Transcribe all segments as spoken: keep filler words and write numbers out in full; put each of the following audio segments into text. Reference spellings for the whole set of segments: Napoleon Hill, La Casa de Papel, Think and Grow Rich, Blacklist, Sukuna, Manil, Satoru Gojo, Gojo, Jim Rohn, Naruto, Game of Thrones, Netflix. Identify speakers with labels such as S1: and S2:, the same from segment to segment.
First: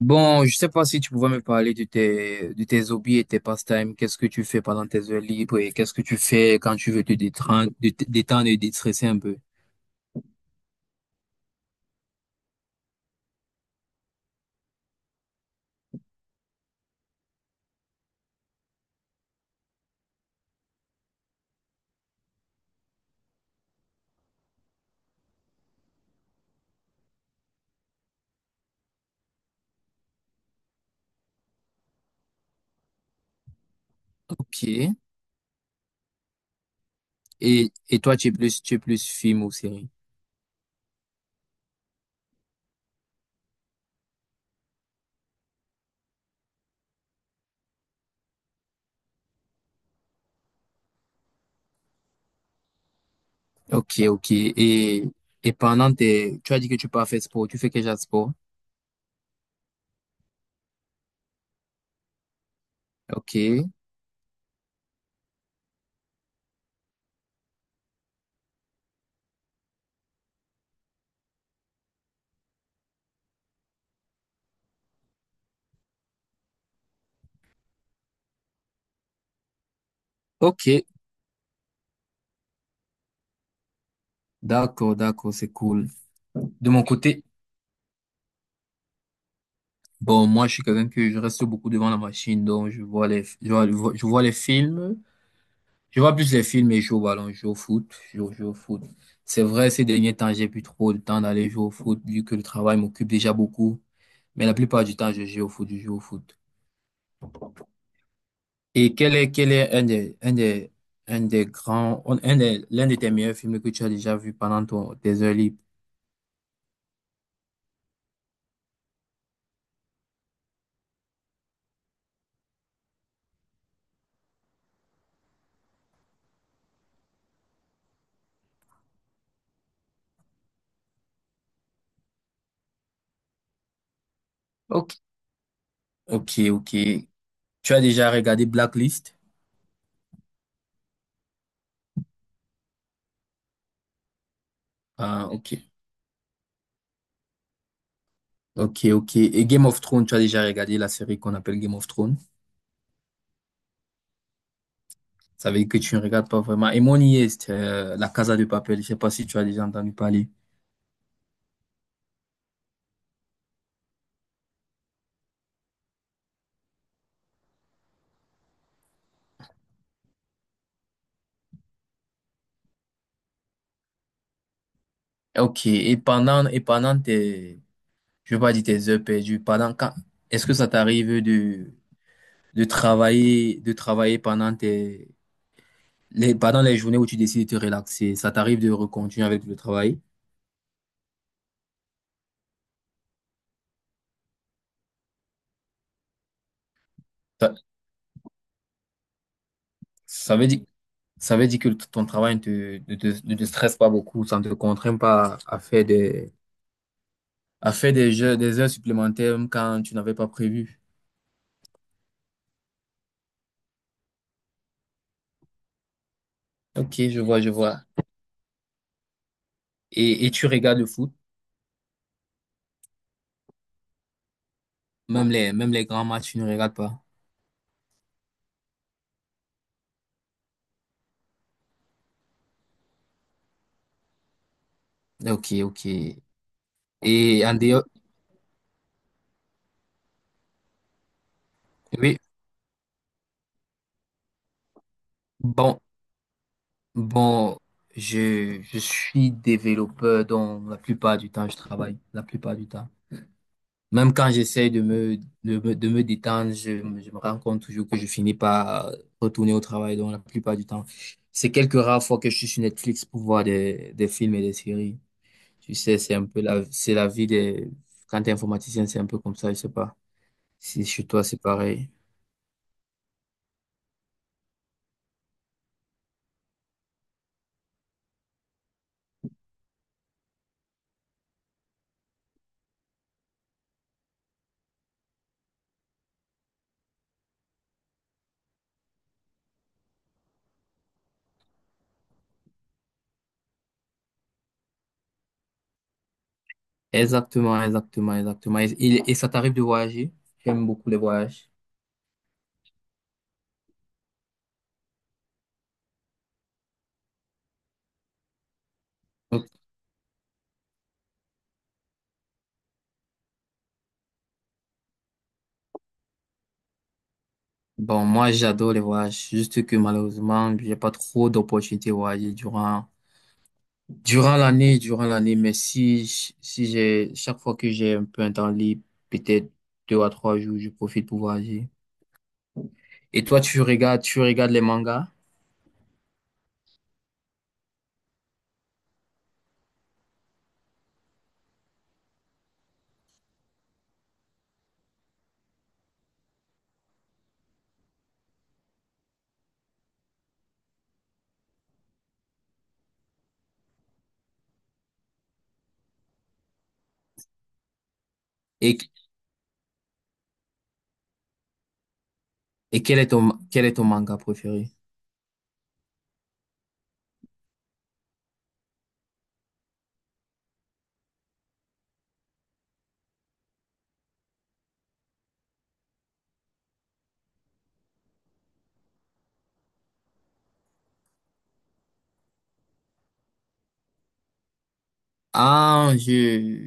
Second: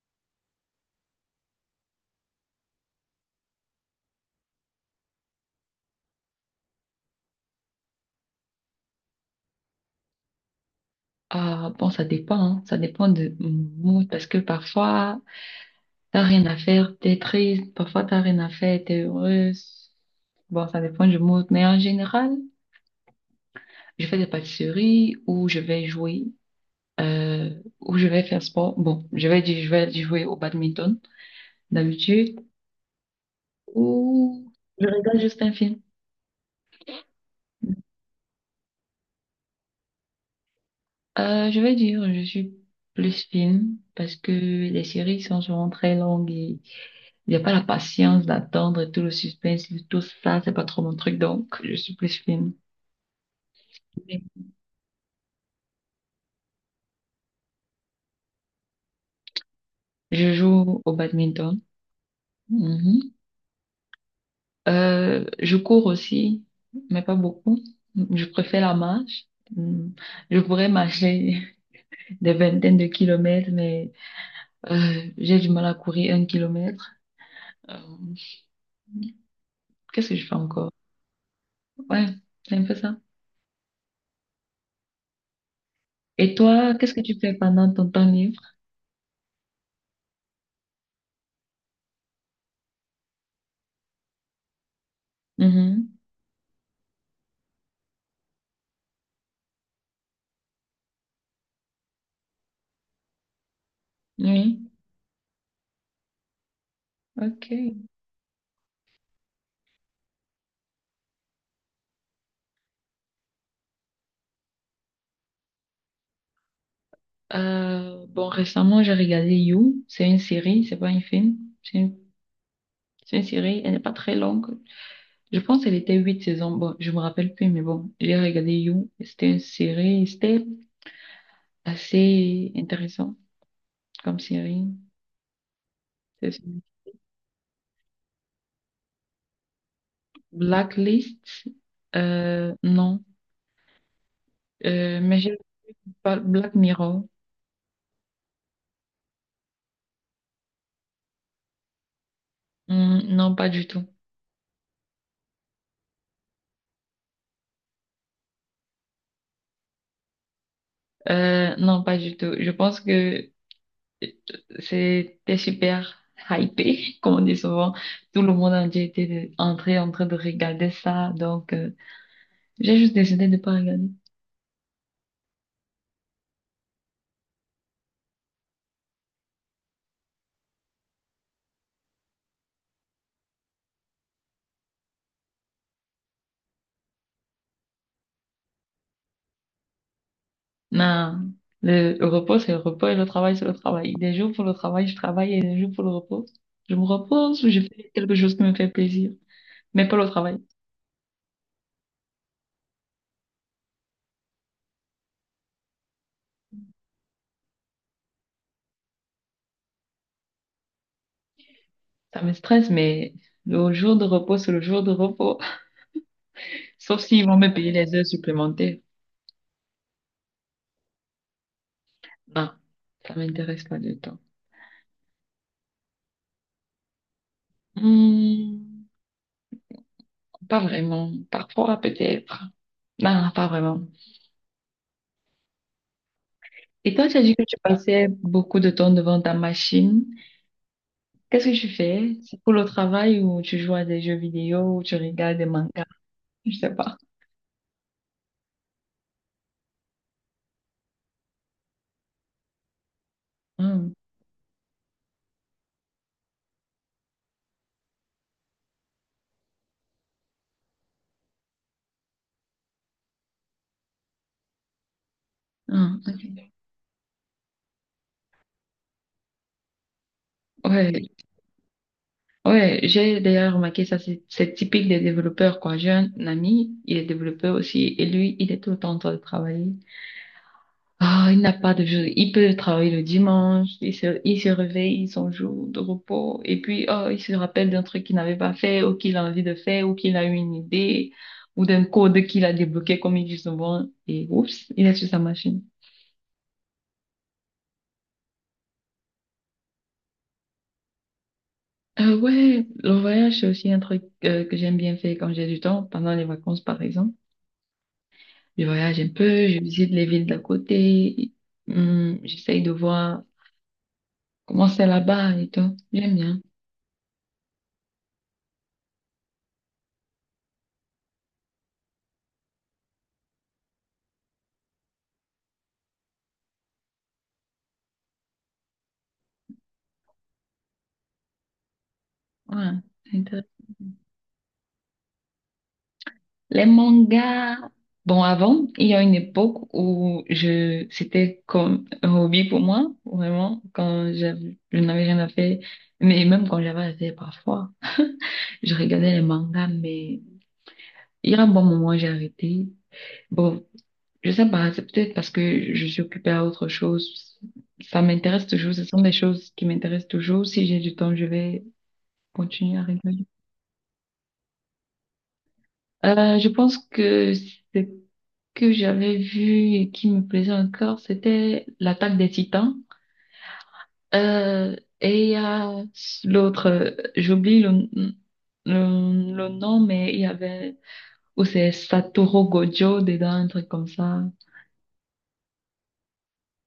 S1: Bon, je sais pas si tu pouvais me parler de tes, de tes hobbies et tes pastimes. Qu'est-ce que tu fais pendant tes heures libres et qu'est-ce que tu fais quand tu veux te détendre, te te détendre et déstresser un peu?
S2: Ah, bon, ça dépend, hein. Ça dépend de mon mood parce que parfois, t'as rien à faire, t'es triste, parfois t'as rien à faire, t'es heureuse. Bon, ça dépend du mood, mais en général, je fais des pâtisseries ou je vais jouer, euh, ou je vais faire sport. Bon, je vais, dire- je vais jouer au badminton d'habitude ou
S1: Ok.
S2: je regarde juste un film.
S1: Et, et toi, tu es plus, tu es plus film ou série?
S2: Euh, je vais dire, je suis plus film parce que les séries sont souvent très longues et il n'y a pas la patience d'attendre tout le suspense, tout ça, c'est pas trop mon truc, donc je suis plus fine.
S1: Ok, ok. Et, et pendant tes, tu as dit que tu peux pas faire sport. Tu fais quel genre de sport?
S2: Je joue au badminton. Mhm.
S1: Ok.
S2: Euh, je cours aussi, mais pas beaucoup. Je préfère la marche. Mm. Je pourrais marcher des vingtaines de kilomètres, mais euh, j'ai du mal à courir un kilomètre. Euh, qu'est-ce que je fais
S1: Ok.
S2: encore? Ouais, c'est un peu ça.
S1: D'accord, d'accord, c'est cool.
S2: Et
S1: De
S2: toi,
S1: mon
S2: qu'est-ce que tu
S1: côté,
S2: fais pendant ton temps libre?
S1: bon, moi, je suis quelqu'un que je reste beaucoup devant la machine, donc je vois les, je vois, je vois je vois les films,
S2: Mhm.
S1: je vois plus les films et je joue au ballon, je joue au foot, je joue, je joue au foot. C'est vrai, ces derniers temps, j'ai plus trop le temps d'aller jouer au foot, vu que le travail m'occupe déjà beaucoup, mais la
S2: Oui,
S1: plupart du temps, je joue au foot, je joue au foot.
S2: ok.
S1: Et quel est, quel est un des, un des, un des grands, un des, l'un de tes meilleurs films que tu as déjà vu pendant ton, tes heures libres?
S2: Euh, bon, récemment, j'ai regardé You. C'est une série, c'est pas un film. C'est une, c'est une série, elle n'est pas très longue. Je pense qu'elle était huit saisons. Bon, je me rappelle plus, mais bon, j'ai regardé You. C'était une série, c'était assez intéressant comme série.
S1: Ok,
S2: C'est-
S1: ok, ok. Tu as déjà regardé Blacklist?
S2: Blacklist, euh, non. Euh, mais
S1: Ah,
S2: je
S1: ok.
S2: parle Black Mirror.
S1: Ok, ok. Et Game of Thrones, tu as déjà regardé la série qu'on appelle Game of Thrones?
S2: Hmm, non, pas du tout.
S1: Ça veut dire que tu ne regardes pas vraiment. Et mon I A, c'est euh, La Casa de Papel. Je sais pas si tu as déjà entendu parler.
S2: Euh, non, pas du tout. Je pense que c'était super hypé, comme on dit souvent. Tout le monde entier était de- entré en train de regarder ça. Donc, euh, j'ai juste décidé de ne pas regarder.
S1: Ok. Et pendant, et pendant tes, je veux pas dire tes heures perdues, pendant quand, est-ce que ça t'arrive de, de travailler, de travailler pendant tes, les, pendant les journées où tu décides de te relaxer? Ça t'arrive de recontinuer avec le travail?
S2: Non, le le repos, c'est le repos et le travail, c'est le travail. Des jours pour le travail, je travaille et des jours pour le repos, je me repose ou
S1: Ça,
S2: je fais quelque chose qui me fait plaisir, mais pas le
S1: ça
S2: travail.
S1: veut dire, ça veut dire que ton travail ne te, ne te, ne te stresse pas beaucoup, ça ne te contraint pas à faire des, à faire des jeux, des heures supplémentaires même quand tu n'avais pas prévu.
S2: Ça me stresse, mais le jour de repos, c'est le jour de repos.
S1: Ok,
S2: Sauf
S1: je
S2: s'ils vont
S1: vois,
S2: me
S1: je
S2: payer
S1: vois.
S2: les heures supplémentaires.
S1: Et, et tu regardes le foot,
S2: Non, ça m'intéresse pas du tout.
S1: même les, même les grands matchs, tu ne regardes pas.
S2: Hmm, pas vraiment. Parfois, peut-être. Non, pas vraiment.
S1: Ok, ok.
S2: Et toi, tu as dit que
S1: Et en
S2: tu
S1: dehors,
S2: passais beaucoup de temps devant ta machine. Qu'est-ce que tu fais?
S1: oui,
S2: C'est pour le travail ou tu joues à des jeux vidéo ou tu regardes des
S1: bon,
S2: mangas? Je sais pas.
S1: bon, je, je suis développeur, donc la plupart du temps, je travaille, la plupart du temps.
S2: Hmm,
S1: Même quand j'essaye de me, de me, de me détendre, je, je me rends compte toujours que je finis par retourner au travail, donc la plupart du temps. C'est quelques rares fois que je suis sur Netflix pour voir des, des films et des séries. Tu sais,
S2: hmm,
S1: c'est un peu
S2: ok.
S1: la, c'est la vie des, quand t'es informaticien, c'est un peu comme ça, je sais pas. Si chez
S2: Ouais,
S1: toi, c'est pareil.
S2: ouais, j'ai d'ailleurs remarqué ça, c'est c'est typique des développeurs, quoi. J'ai un ami, il est développeur aussi, et lui, il est tout le temps en train de travailler. Ah, il n'a pas de jour. Il peut travailler le dimanche, il se, il se réveille, son jour de repos, et puis oh, il se rappelle d'un truc qu'il n'avait pas fait, ou qu'il a envie de faire, ou qu'il a eu une idée, ou d'un code qu'il a débloqué, comme il dit souvent, et oups, il est sur sa machine.
S1: Exactement, exactement, exactement. Et, et- et ça t'arrive de voyager? J'aime beaucoup les voyages.
S2: Euh, ouais, le voyage, c'est aussi un truc euh, que j'aime bien faire quand j'ai du temps, pendant les vacances, par exemple. Je voyage un
S1: Donc,
S2: peu, je visite les villes d'à côté, hum, j'essaye de voir comment c'est là-bas et tout. J'aime bien.
S1: bon, moi, j'adore les voyages. Juste que malheureusement, j'ai pas trop d'opportunités de voyager durant, durant l'année, durant l'année. Mais si, j- si j'ai, chaque fois que j'ai un peu un temps libre, peut-être deux à trois jours, je profite pour voyager.
S2: Ouais, c'est
S1: Et toi,
S2: intéressant.
S1: tu regardes, tu regardes les mangas?
S2: Les mangas, bon, avant, il y a une époque où je, c'était comme un hobby pour moi, vraiment, quand j'avais- je n'avais rien à faire, mais même quand j'avais à faire parfois, je regardais les mangas, mais il y a un bon moment, j'ai arrêté. Bon, je sais pas, c'est peut-être parce que je suis occupée à autre chose. Ça m'intéresse toujours,
S1: Et,
S2: ce sont des choses qui m'intéressent toujours. Si j'ai du temps, je vais continuer
S1: et
S2: à
S1: quel est
S2: regarder.
S1: ton, quel est ton manga préféré?
S2: Euh, je pense que c'est que j'avais vu et qui me plaisait encore, c'était l'attaque des Titans. Euh, et il y a l'autre, euh, j'oublie le, le, le nom, mais il y avait, ou c'est Satoru Gojo dedans, un truc comme ça.
S1: Ah, je,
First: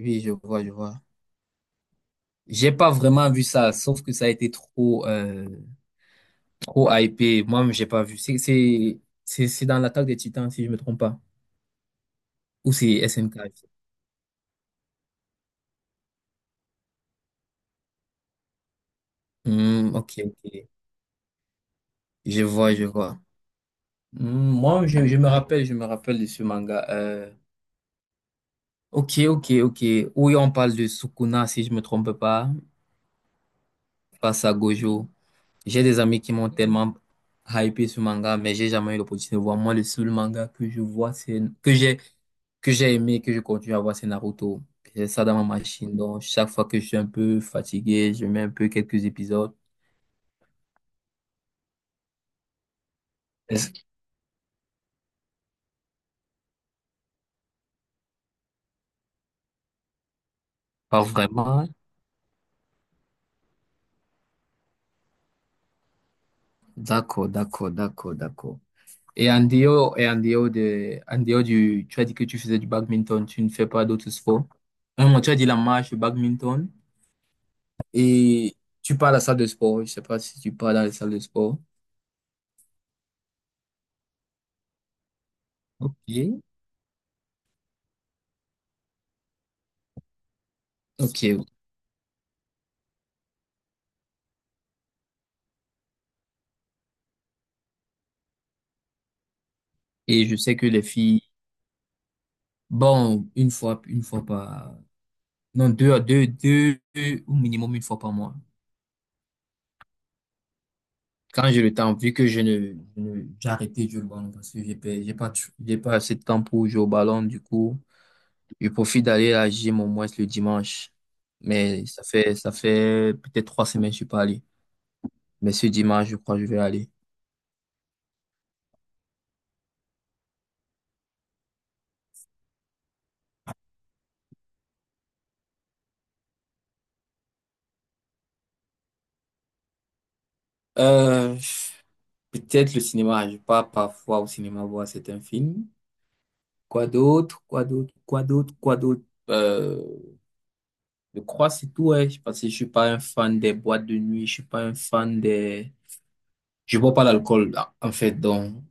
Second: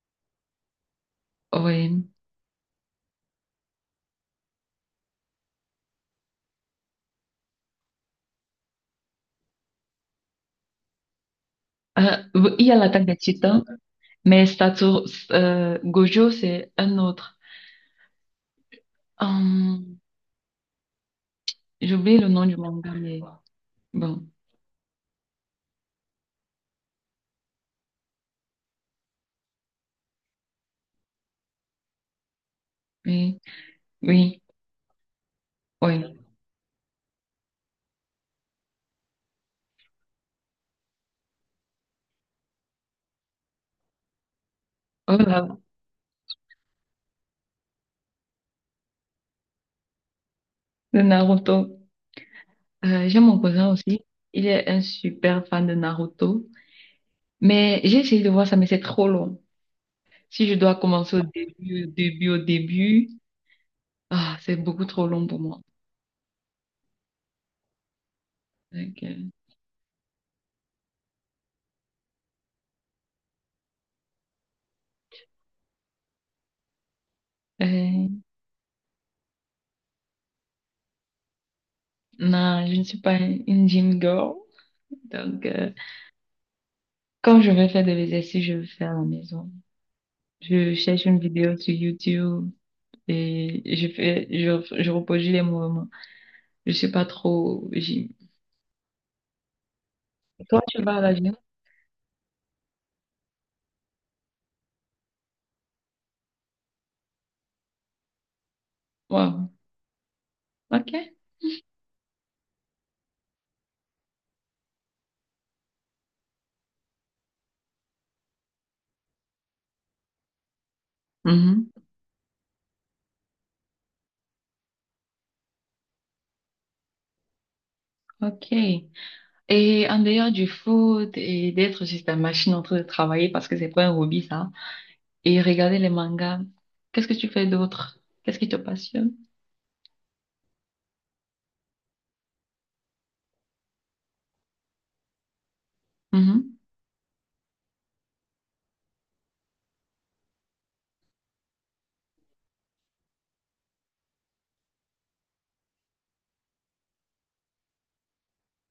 S1: oui, je vois, je vois.
S2: Oui.
S1: J'ai pas vraiment vu ça, sauf que ça a été trop, euh, trop hypé. Moi-même, j'ai pas vu. C'est, c'est, c'est c'est dans l'attaque des Titans, si je me trompe pas.
S2: Euh, il y
S1: Ou
S2: a
S1: c'est
S2: l'attaque des
S1: S N K.
S2: Titans, mais Satoru, euh, Gojo, c'est un autre.
S1: Hmm,
S2: Hum,
S1: ok, ok.
S2: j'oublie le
S1: Je
S2: nom du
S1: vois, je
S2: manga,
S1: vois.
S2: mais
S1: Hmm,
S2: bon.
S1: moi, je, je me rappelle, je me rappelle de ce manga. Euh, ok, ok, ok. Oui, on parle de Sukuna, si je me trompe pas,
S2: Oui, oui,
S1: face à Gojo. J'ai des
S2: oui.
S1: amis qui m'ont tellement hypé sur manga, mais j'ai jamais eu l'opportunité de voir. Moi, le seul manga que je vois, c'est que j'ai que j'ai aimé, que je continue à voir, c'est Naruto. J'ai ça dans ma
S2: Voilà,
S1: machine. Donc, chaque fois que je suis un peu fatigué, je mets un peu quelques épisodes.
S2: le Naruto. Euh, j'ai mon cousin
S1: Est-ce-
S2: aussi. Il est un super fan de Naruto. Mais j'ai essayé de voir ça, mais c'est trop long. Si je dois
S1: Pas
S2: commencer au
S1: vraiment.
S2: début, au début, au début, ah, c'est beaucoup trop long pour moi.
S1: D'accord, d'accord, d'accord, d'accord.
S2: Donc, euh,
S1: Et en dehors, et en dehors de, en dehors du, tu as dit que tu faisais du badminton, tu ne fais pas d'autres sports. Un moment, tu as dit la marche, le badminton,
S2: euh,
S1: et tu pars à la salle de sport. Je sais pas si tu pars dans la salle de sport.
S2: non, je ne suis pas une gym girl. Donc, euh,
S1: Ok,
S2: quand je vais faire de l'exercice, je le fais à la maison. Je cherche une
S1: ok.
S2: vidéo sur YouTube et je fais, je, je reproduis les mouvements. Je suis pas trop gym.
S1: Et je sais
S2: Toi,
S1: que
S2: tu
S1: les
S2: vas à la
S1: filles,
S2: gym?
S1: bon, une fois, une fois par, non, deux à deux, deux, deux au minimum une fois par mois.
S2: Wow. OK.
S1: Quand j'ai le temps, vu que je ne, je ne- j'ai arrêté de jouer au ballon parce que j'ai pas, j'ai pas, tr- j'ai pas assez de temps pour jouer au ballon, du coup, je profite d'aller à la gym au moins le dimanche.
S2: Mhm.
S1: Mais ça fait, ça fait peut-être trois semaines que je suis pas allé. Mais ce dimanche, je crois que je vais aller.
S2: OK. Et en dehors du foot et d'être juste la machine en train de travailler parce que c'est pas un hobby ça. Et regarder les mangas. Qu'est-ce que tu fais d'autre? Qu'est-ce qui te passionne?
S1: Euh, peut-être le cinéma, je pars parfois au cinéma voir certains films.
S2: Mhm.
S1: Quoi d'autre? Quoi d'autre? Quoi d'autre? Quoi d'autre? Euh, je crois que c'est tout, ouais. Parce que je suis pas un fan des boîtes de nuit, je suis pas un fan des... Je bois pas l'alcool, là, en fait, donc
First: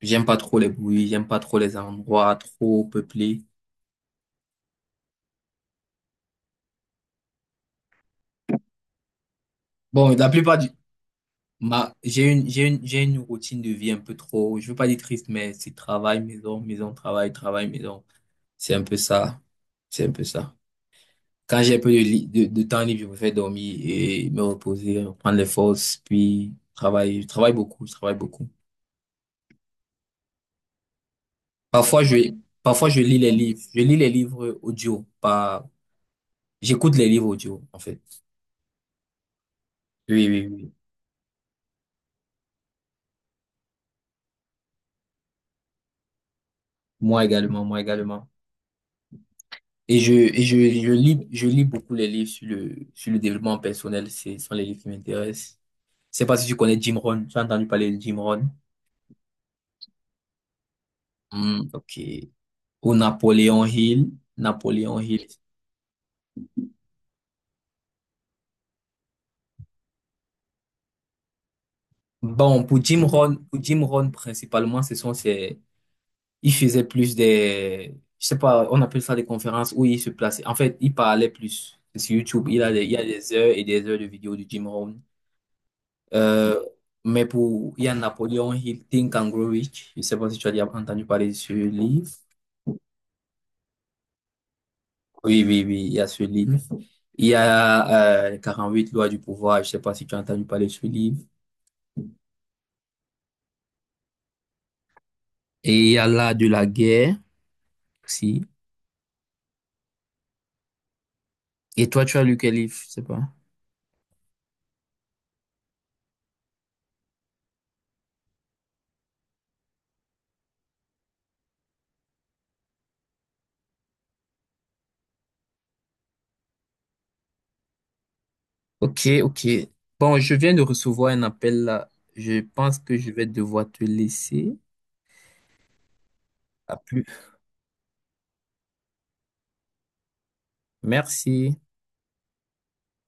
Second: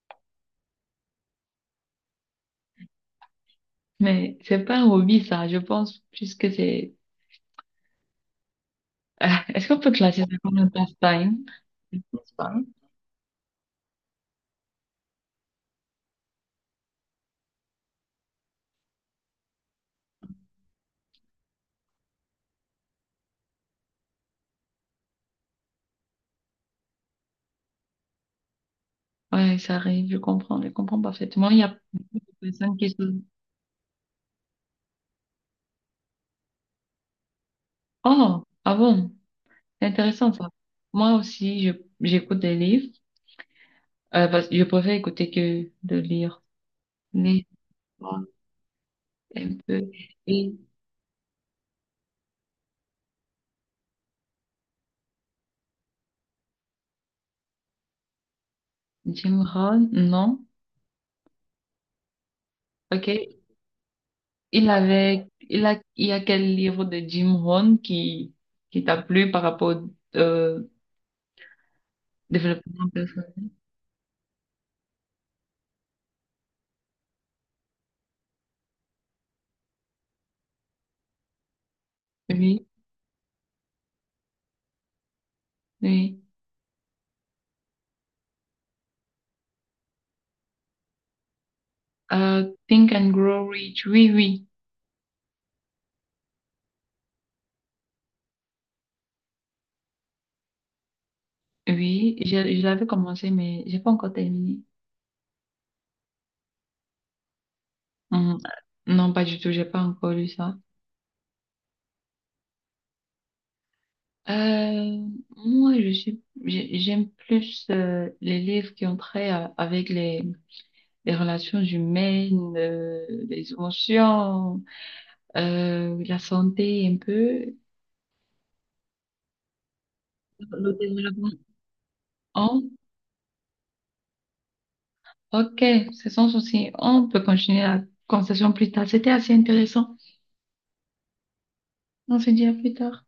S1: j'aime pas trop les bruits, j'aime pas trop les endroits trop peuplés.
S2: Mais c'est pas un hobby ça. Je pense plus que c'est. Ah, est-ce qu'on peut
S1: Bon,
S2: classer ça
S1: la
S2: comme
S1: plupart
S2: un
S1: du...
S2: passe-time?
S1: Ma... J'ai une,
S2: Hein.
S1: j'ai une, j'ai une routine de vie un peu trop... Je veux pas dire triste, mais c'est travail, maison, maison, travail, travail, maison. C'est un peu ça. C'est un peu ça. Quand j'ai un peu de, li- de, de temps libre, je préfère dormir et me reposer, prendre les forces, puis travailler. Je travaille beaucoup, je travaille beaucoup.
S2: Ouais, ça arrive. Je comprends. Je comprends parfaitement. Il y a
S1: Parfois,
S2: beaucoup
S1: je,
S2: de personnes qui
S1: parfois, je lis
S2: sont.
S1: les livres. Je lis les livres audio, pas, j'écoute les livres audio, en fait.
S2: Oh, ah bon? C'est
S1: Oui,
S2: intéressant
S1: oui,
S2: ça.
S1: oui.
S2: Moi aussi, je j'écoute des livres. Euh, parce que je préfère écouter que de lire.
S1: Moi
S2: Mais
S1: également, moi
S2: bon,
S1: également.
S2: un peu.
S1: Et je, et
S2: Et
S1: je, je lis, je lis beaucoup les livres sur le, sur le développement personnel. C'est, ce sont les livres qui m'intéressent. Je sais pas si tu connais Jim Rohn. Tu as entendu parler de Jim Rohn?
S2: Jim Rohn? Non?
S1: Hmm, ok. Ou
S2: Ok.
S1: Napoléon Hill.
S2: Il
S1: Napoléon
S2: avait,
S1: Hill.
S2: il a, il y a quel livre de Jim Rohn qui, qui t'a plu par rapport au euh,
S1: Bon, pour
S2: développement
S1: Jim Rohn,
S2: personnel?
S1: pour Jim Rohn, principalement, ce sont ces, il faisait plus des, je sais pas, on appelle ça des conférences où il se plaçait. En fait, il parlait plus. C'est sur YouTube, il
S2: Oui,
S1: a des, il y a des heures et des heures de vidéos de Jim Rohn.
S2: oui.
S1: Euh, mais pour, il y a Napoleon Hill, Think and Grow Rich. Je sais pas si tu as déjà entendu parler de ce livre.
S2: Euh, Think and Grow Rich. Oui, oui,
S1: Oui, oui, oui, il y a ce livre. Il y a, euh, les quarante-huit lois du pouvoir. Je sais pas si tu as entendu parler de ce livre.
S2: oui. Je, je l'avais commencé, mais j'ai pas encore terminé.
S1: Et il y a là de la guerre,
S2: Hum,
S1: si.
S2: Non, pas du tout. J'ai pas encore lu ça.
S1: Et toi, tu as lu quel livre? Je sais pas.
S2: Euh, moi, je suis, j'ai- j'aime plus euh, les livres qui ont trait à- avec les, les relations humaines, euh, les émotions. Euh, la santé un peu.
S1: Ok, ok. Bon, je viens de
S2: Le
S1: recevoir un
S2: développement.
S1: appel là. Je
S2: Oh,
S1: pense que je vais devoir te laisser.
S2: ok, c'est sans souci.
S1: À plus.
S2: On peut continuer la conversation plus tard. C'était assez intéressant.
S1: Merci.
S2: On se dit à plus tard.